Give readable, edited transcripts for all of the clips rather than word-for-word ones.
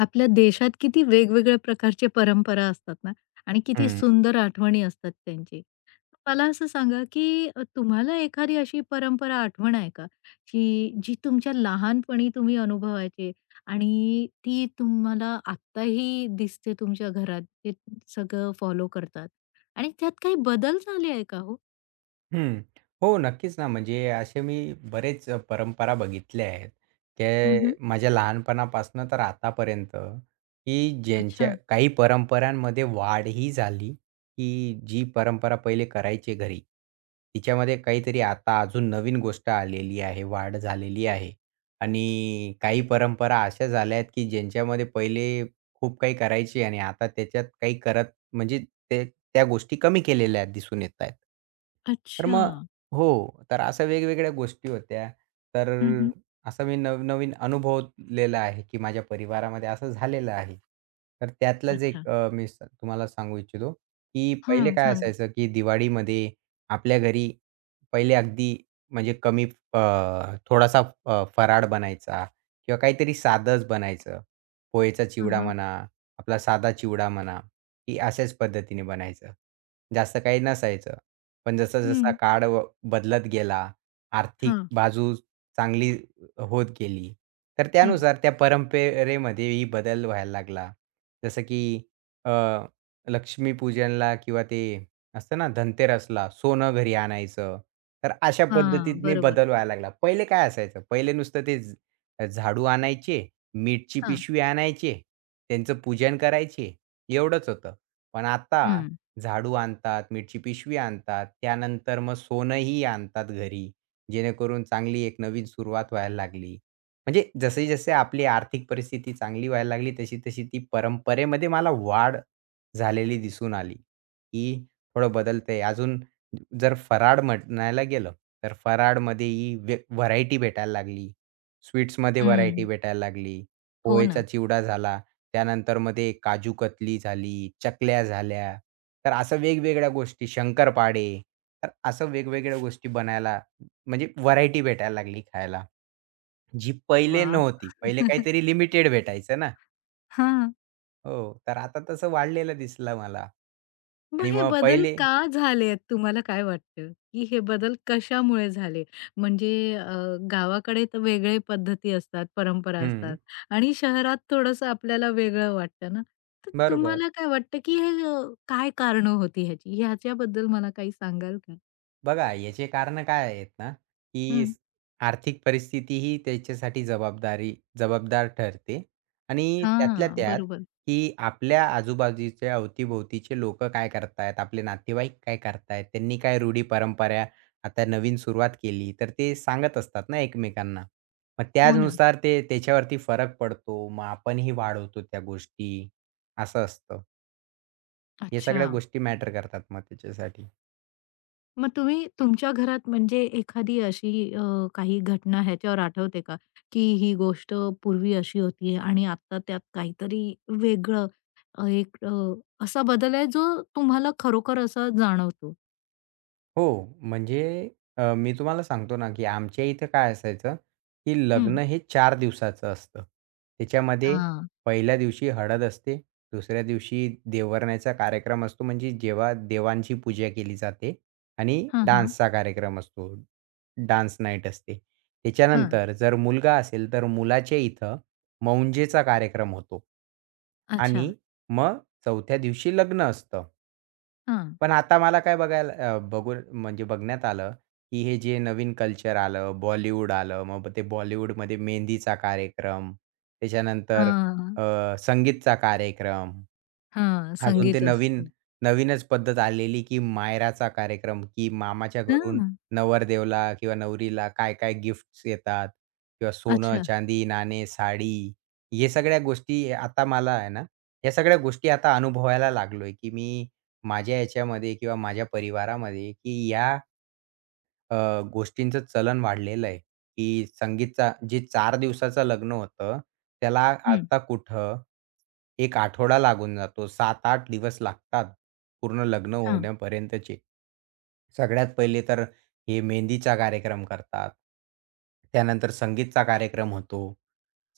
आपल्या देशात किती वेगवेगळ्या प्रकारचे परंपरा असतात ना आणि किती हं, सुंदर आठवणी असतात त्यांची. मला असं सांगा, की तुम्हाला एखादी अशी परंपरा आठवण आहे का, की जी तुमच्या लहानपणी तुम्ही अनुभवायचे आणि ती तुम्हाला आत्ताही दिसते तुमच्या घरात, ते सगळं फॉलो करतात आणि त्यात काही बदल झाले आहे का हो? हं. हो, नक्कीच ना, म्हणजे असे मी बरेच परंपरा बघितल्या आहेत. हं, ते माझ्या लहानपणापासून तर आतापर्यंत, की ज्यांच्या अच्छा. काही परंपरांमध्ये वाढ ही झाली, की जी परंपरा पहिले करायचे घरी, तिच्यामध्ये काहीतरी आता अजून नवीन गोष्ट आलेली आहे, वाढ झालेली आहे. आणि काही परंपरा अशा झाल्या आहेत, की ज्यांच्यामध्ये पहिले खूप काही करायची आणि आता त्याच्यात काही करत म्हणजे ते त्या गोष्टी कमी केलेल्या दिसून येत आहेत. तर अच्छा. मग हो. तर अशा वेगवेगळ्या गोष्टी होत्या. तर हं, असं मी नवनवीन अनुभवलेलं आहे, की माझ्या परिवारामध्ये असं झालेलं आहे. तर त्यातलंच अच्छा. एक मी तुम्हाला सांगू इच्छितो, की पहिले हां, काय सांगा. असायचं, की दिवाळीमध्ये आपल्या घरी पहिले अगदी म्हणजे कमी अ, थोडासा फराळ बनायचा किंवा काहीतरी साधंच बनायचं. पोहेचा हां, चिवडा हां. म्हणा, आपला साधा चिवडा म्हणा. की अशाच पद्धतीने बनायचं. जास्त काही नसायचं. पण जसा-जसा हं. काळ बदलत गेला, आर्थिक हां. बाजू चांगली होत गेली, तर हं. त्यानुसार त्या परंपरेमध्येही बदल व्हायला लागला. जसं की अ, लक्ष्मीपूजनला किंवा ते असतं ना धनतेरसला सोनं घरी आणायचं. तर अशा हां, पद्धतीने बरोबर. बदल व्हायला लागला. पहिले काय असायचं, पहिले नुसतं ते झाडू आणायचे, मीठची पिशवी आणायचे, त्यांचं पूजन करायचे, एवढंच होतं. पण आता हं, झाडू आणतात, मीठची पिशवी आणतात, त्यानंतर मग सोनंही आणतात घरी, जेणेकरून चांगली एक नवीन सुरुवात व्हायला लागली. म्हणजे जसे-जसे आपली आर्थिक परिस्थिती चांगली व्हायला लागली, तशी-तशी ती परंपरेमध्ये मला वाढ झालेली दिसून आली, की थोडं बदलतंय. अजून जर फराळ म्हणायला गेलं, तर फराळमध्येही व्हरायटी भेटायला लागली. स्वीट्समध्ये व्हरायटी हं. भेटायला लागली. हो पोहेचा ना. चिवडा झाला. त्यानंतर मग ते काजू कतली झाली, चकल्या झाल्या. तर असं वेगवेगळ्या गोष्टी, शंकरपाळे. तर असं वेगवेगळ्या गोष्टी बनायला म्हणजे व्हरायटी भेटायला लागली खायला, जी पहिले वाह! नव्हती. पहिले काहीतरी लिमिटेड भेटायचं ना. हां. हो, तर आता तसं वाढलेलं दिसलं मला मग आणि हे मग बदल पहिले का झालेत? तुम्हाला काय वाटतं, की हे बदल कशामुळे झाले? म्हणजे अ, गावाकडे तर वेगळे पद्धती असतात, परंपरा हं, असतात आणि शहरात थोडंसं आपल्याला वेगळं वाटतं ना. तर बरोबर. तुम्हाला काय वाटतं, की हे काय कारणं होती ह्याची? ह्याच्याबद्दल मला काही सांगाल का? बघा, याचे कारणं काय आहेत ना, की हं. आर्थिक परिस्थिती ही त्याच्यासाठी जबाबदार ठरते आणि त्यातल्या हां, त्यात, बरोबर. की आपल्या आजूबाजूच्या अवतीभोवतीचे लोकं काय करतायत, आपले नातेवाईक काय करतायत, त्यांनी काय रूढी परंपरा आता नवीन सुरुवात केली, तर ते सांगत असतात ना एकमेकांना. मग हो ना. त्याचनुसार ते त्याच्यावरती फरक पडतो. मग आपणही वाढवतो त्या गोष्टी, असं असतं. हे अच्छा. सगळ्या गोष्टी मॅटर करतात मग त्याच्यासाठी. मग तुम्ही तुमच्या घरात म्हणजे एखादी अशी अ, काही घटना ह्याच्यावर आठवते का? की ही गोष्ट पूर्वी अशी होती आणि आता त्यात काहीतरी वेगळं अ, एक अ, असा बदल आहे जो तुम्हाला खरोखर असा जाणवतो? हो, म्हणजे मी तुम्हाला सांगतो ना, की आमच्या इथे काय असायचं, की लग्न हं. हे 4 दिवसाचं असतं. त्याच्यामध्ये हां. पहिल्या दिवशी हळद असते, दुसऱ्या दिवशी देवरण्याचा कार्यक्रम असतो, म्हणजे जेव्हा देवांची पूजा केली जाते आणि हां, हां. डान्सचा कार्यक्रम असतो, डान्स नाईट असते. हां. त्याच्यानंतर जर मुलगा असेल, तर मुलाच्या इथं मौंजेचा कार्यक्रम होतो अच्छा. आणि मग चौथ्या दिवशी लग्न असतं. हां. पण आता मला काय बघायला अ, बघून म्हणजे बघण्यात आलं, की हे जे नवीन कल्चर आलं, बॉलिवूड आलं. मग ते बॉलिवूडमध्ये मेहंदीचा कार्यक्रम, त्याच्यानंतर हां, संगीतचा कार्यक्रम. हां. अजून संगीत असतं. नवीनच पद्धत आलेली, की मायराचा कार्यक्रम, की मामाच्या घरून हां. नवरदेवला किंवा नवरीला काय-काय गिफ्ट्स येतात किंवा सोनं, अच्छा. चांदी, नाणे, साडी हे सगळ्या गोष्टी आता मला आहे ना, या सगळ्या गोष्टी आता अनुभवायला लागलोय, की मी माझ्या याच्यामध्ये किंवा माझ्या परिवारामध्ये, की या अ, गोष्टींचं चलन वाढलेलं आहे, की संगीतचा जे 4 दिवसाचं लग्न होतं, त्याला हं. आता कुठं 1 आठवडा लागून जातो. 7-8 दिवस लागतात पूर्ण लग्न हां. होण्यापर्यंतचे. सगळ्यात पहिले तर हे मेहंदीचा कार्यक्रम करतात. त्यानंतर संगीतचा कार्यक्रम होतो.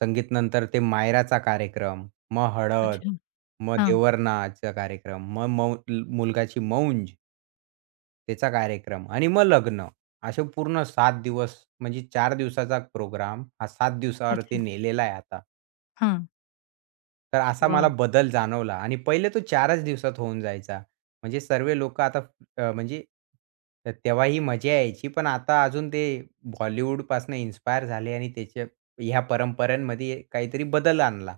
संगीत नंतर ते मायराचा कार्यक्रम, मग हळद, अच्छा. मग हां. देवरनाचा कार्यक्रम, मग मुलगाची मौंज. त्याचा कार्यक्रम आणि मग लग्न. असे पूर्ण 7 दिवस म्हणजे चार दिवसाचा प्रोग्राम हा 7 दिवसावरती अच्छा. नेलेला आहे आता. हां. तर असा मला वाह! बदल जाणवला आणि पहिले तो 4च दिवसात होऊन जायचा. म्हणजे सर्व लोकं आता म्हणजे तर तेव्हा ही मजा यायची. पण आता अजून ते बॉलिवूडपासून इन्स्पायर झाले आणि त्याच्या ह्या परंपरांमध्ये काहीतरी बदल आणला.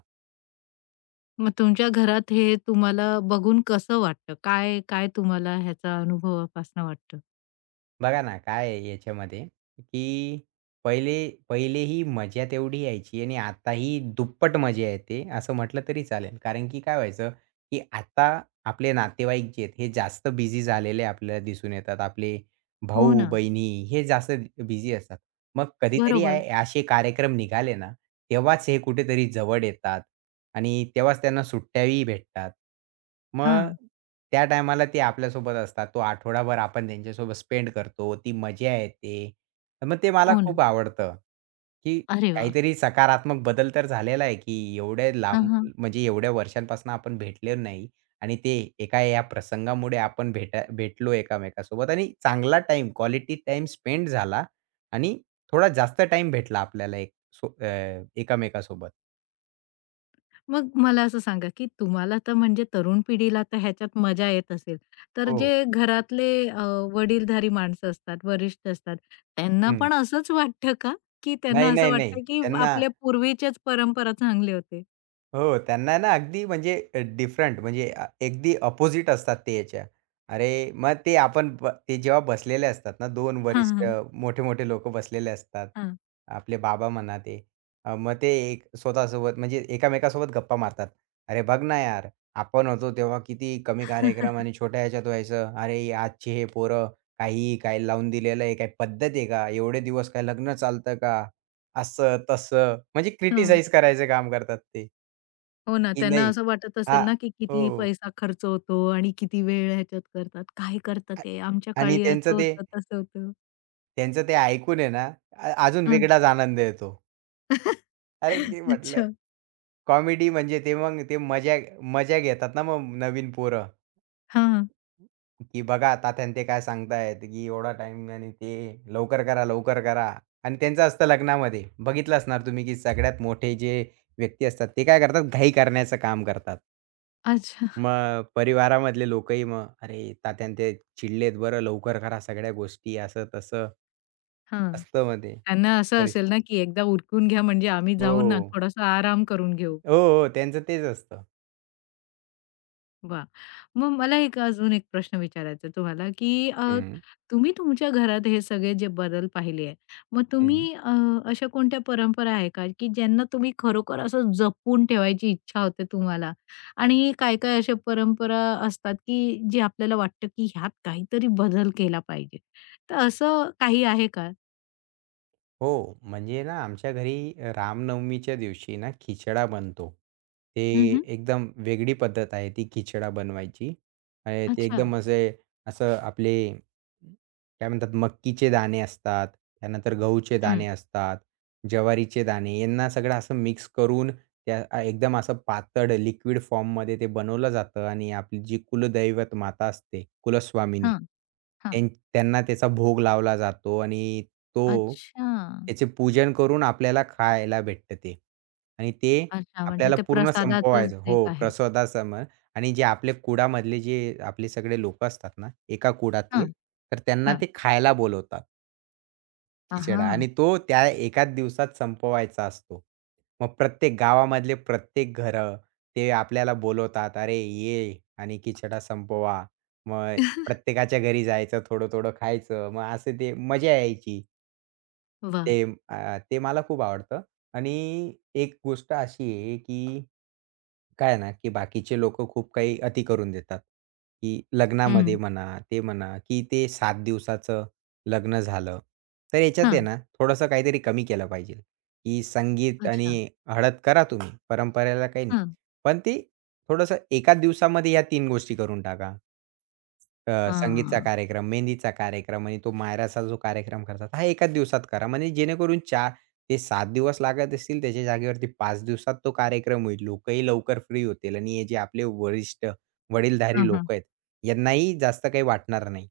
मग तुमच्या घरात हे तुम्हाला बघून कसं वाटतं? काय काय तुम्हाला ह्याचा अनुभवापासून वाटतं? बघा ना, काय आहे याच्यामध्ये, की पहिले पहिले ही मजा तेवढी यायची आणि आता ही दुप्पट मजा येते असं म्हटलं तरी चालेल. कारण की काय व्हायचं, की आता आपले नातेवाईक जे आहेत हे जास्त बिझी झालेले आपल्याला दिसून येतात. आपले हो ना. भाऊ-बहिणी हे जास्त बिझी असतात. मग कधीतरी बरोबर. असे कार्यक्रम निघाले ना तेव्हाच हे कुठेतरी जवळ येतात आणि तेव्हाच त्यांना सुट्ट्याही भेटतात. मग हां. त्या टायमाला ते आपल्यासोबत असतात. तो आठवडाभर आपण त्यांच्यासोबत स्पेंड करतो. ती मजा येते. तर मग ते मला हो ना. खूप आवडतं, की अरे वाह! काहीतरी सकारात्मक बदल तर झालेला आहे, की एवढ्या हां, लांब हां. म्हणजे एवढ्या वर्षांपासून आपण भेटलेलो नाही आणि ते एका या प्रसंगामुळे आपण भेटलो एकामेकांसोबत आणि चांगला टाईम, क्वालिटी टाईम स्पेंड झाला आणि थोडा जास्त टाईम भेटला आपल्याला सो अ, एकामेकासोबत. मग मला असं सांगा, की तुम्हाला तर म्हणजे तरुण पिढीला तर ह्याच्यात मजा येत असेल. तर हो. जे घरातले वडीलधारी माणसं असतात, वरिष्ठ असतात, त्यांना हं. पण असंच वाटतं का? की त्यांना नाही, असं नाही, नाही. वाटतं, की आपल्या पूर्वीच्याच परंपरा चांगले होते? हो, त्यांना ना अगदी म्हणजे डिफरंट म्हणजे अगदी अपोझिट असतात ते याच्या. अरे, मग ते आपण ते जेव्हा बसलेले असतात ना दोन हां, वरिष्ठ हां. मोठे-मोठे लोकं बसलेले असतात. हां. आपले बाबा म्हणा ते. मग ते एक स्वतःसोबत म्हणजे एकामेकांसोबत गप्पा मारतात. "अरे, बघ ना यार, आपण होतो तेव्हा किती कमी हां. कार्यक्रम आणि छोट्या ह्याच्यात व्हायचं. अरे, आजची हे पोरं काही काय लावून दिलेलं आहे. काही पद्धत आहे का? एवढे दिवस काय लग्न चालतं का?" असं-तसं म्हणजे क्रिटिसाइज करायचं काम करतात ते. हो ना, की त्यांना नाही. असं वाटत हां. असेल ना, की हो. किती पैसा खर्च होतो आणि किती वेळ ह्याच्यात करतात. काय करतात आ ते? आमच्या आणि काळी त्यांचं असं ते होतं, तसं होतं. त्यांचं ते ऐकून आहे ना, अजून हं. वेगळाच आनंद येतो. अरे, की म्हटलं अच्छा. कॉमेडी म्हणजे ते मग ते मजा मजा घेतात ना मग नवीन पोरं, हां. की बघा तात्यानं ते काय सांगतायत, की एवढा टाइम आणि ते लवकर करा, लवकर करा आणि त्यांचं असतं लग्नामध्ये. बघितलं असणार तुम्ही, की सगळ्यात मोठे जे व्यक्ती असतात, ते काय करतात घाई करण्याचं काम करतात. अच्छा. मग परिवारामधले लोकही मग, "अरे तात्या अन् ते चिडलेत बरं, लवकर करा सगळ्या गोष्टी." असं-तसं हां. असतं मग ते. त्यांना असं परिस असेल ना, की एकदा उरकून घ्या म्हणजे आम्ही हो. जाऊन ना थोडासा आराम करून घेऊ. हो, हो. त्यांचं तेच असतं. वाह! मग मला एक अजून एक प्रश्न विचारायचा आहे तुम्हाला, की हं, तुम्ही तुमच्या घरात हे सगळे जे बदल पाहिले आहे, मग हं. अशा कोणत्या परंपरा आहे का, की ज्यांना तुम्ही खरोखर असं जपून ठेवायची इच्छा होते तुम्हाला? आणि काय-काय अशा परंपरा असतात, की जे आपल्याला वाटतं, की ह्यात काहीतरी बदल केला पाहिजे. तर असं काही आहे का? हो, म्हणजे ना आमच्या घरी रामनवमीच्या दिवशी ना खिचडा बनतो. ते हं, हं. एकदम वेगळी पद्धत आहे ती खिचडा बनवायची. आणि ते अच्छा. एकदम असे असं आपले काय म्हणतात मक्कीचे दाणे असतात, त्यानंतर गहूचे हं. दाणे असतात, ज्वारीचे दाणे यांना सगळं असं मिक्स करून त्या एकदम असं पातळ लिक्विड फॉर्ममध्ये ते बनवलं जातं आणि आपली जी कुलदैवत माता असते, कुलस्वामिनी, हां, हां. त्यां त्यांना त्याचा भोग लावला जातो आणि तो अच्छा. त्याचे पूजन करून आपल्याला खायला भेटतं ते. आणि ते अच्छा, म्हणजे आपल्याला ते पूर्ण प्रसादाचंच संपवायचं एक हो, आहे. प्रसादासमोर आणि जे आपले कुळामधले जे आपले सगळे लोकं असतात ना, एका कुळातले, हां, तर त्यांना हां. ते खायला बोलवतात. खिचडा आ, आणि तो त्या एकाच दिवसात संपवायचा असतो. मग प्रत्येक गावामधले प्रत्येक घरं ते आपल्याला बोलवतात, "अरे ये आणि खिचडा संपवा." मग प्रत्येकाच्या घरी जायचं, थोडं-थोडं खायचं. मग असं ते मजा यायची. वाह! ते ते मला खूप आवडतं आणि एक गोष्ट अशी आहे, की काय आहे ना, की बाकीचे लोकं खूप काही अति करून देतात, की हं. लग्नामध्ये म्हणा, ते म्हणा, की ते 7 दिवसाचं लग्न झालं. तर याच्यात आहे हां. ना, थोडंसं काहीतरी कमी केलं पाहिजे, की संगीत अच्छा. आणि हळद करा तुम्ही, परंपरेला काही नाही. हां. पण ते थोडंसं एकाच दिवसामध्ये या 3 गोष्टी करून टाका. संगीतचा हां. कार्यक्रम, मेहंदीचा कार्यक्रम आणि तो मायराचा जो कार्यक्रम करतात, हा एकाच दिवसात करा. म्हणजे जेणेकरून 4 ते 7 दिवस लागत असतील, त्याच्या जागेवरती 5 दिवसात तो कार्यक्रम होईल. लोकही लवकर फ्री होतील आणि हे जे आपले वरिष्ठ, वडीलधारी हां, हां. लोकं आहेत, यांनाही जास्त काही वाटणार नाही.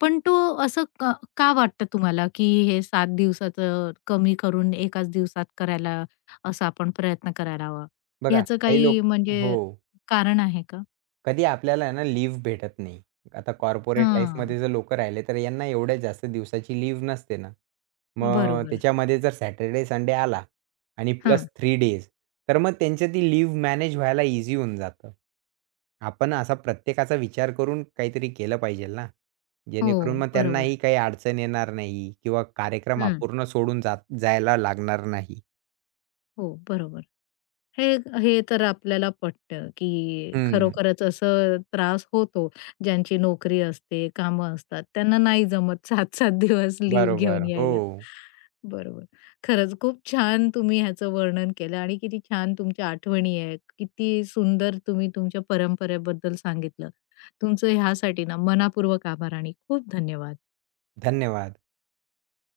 पण तो असं का का वाटतं तुम्हाला, की हे 7 दिवसाचं कमी करून एकाच दिवसात करायला असा आपण प्रयत्न करायला हवा? बघा, ह्याचं काही लोक काही हो. म्हणजे कारण आहे का? कधी आपल्याला आहे ना लीव्ह भेटत नाही. आता कॉर्पोरेट हां. लाईफमध्ये जर लोकं राहिले, तर यांना एवढ्या जास्त दिवसाची लीव्ह नसते ना. मग बरोबर. त्याच्यामध्ये जर सॅटर्डे, संडे आला आणि प्लस हां. थ्री डेज तर मग त्यांची ती लीव्ह मॅनेज व्हायला ईझी होऊन जातं. आपण असा प्रत्येकाचा विचार करून काहीतरी केलं पाहिजेल ना, जेणेकरून हो. मग बरोबर. त्यांनाही काही अडचण येणार नाही किंवा कार्यक्रम हं. अपूर्ण सोडून जात जायला लागणार नाही. हो. बरोबर. हे हे तर आपल्याला पटतं, की हं, खरोखरच असं त्रास होतो. ज्यांची नोकरी असते, कामं असतात, त्यांना नाही जमत 7-7 दिवस लीव बरोबर. घेऊन हो, यायला. बरोबर. खरंच खूप छान तुम्ही ह्याचं वर्णन केलं आणि किती छान तुमच्या आठवणी आहेत. किती सुंदर तुम्ही तुमच्या परंपरेबद्दल सांगितलं. तुमचं ह्यासाठी ना, मनापूर्वक आभार आणि खूप धन्यवाद. धन्यवाद.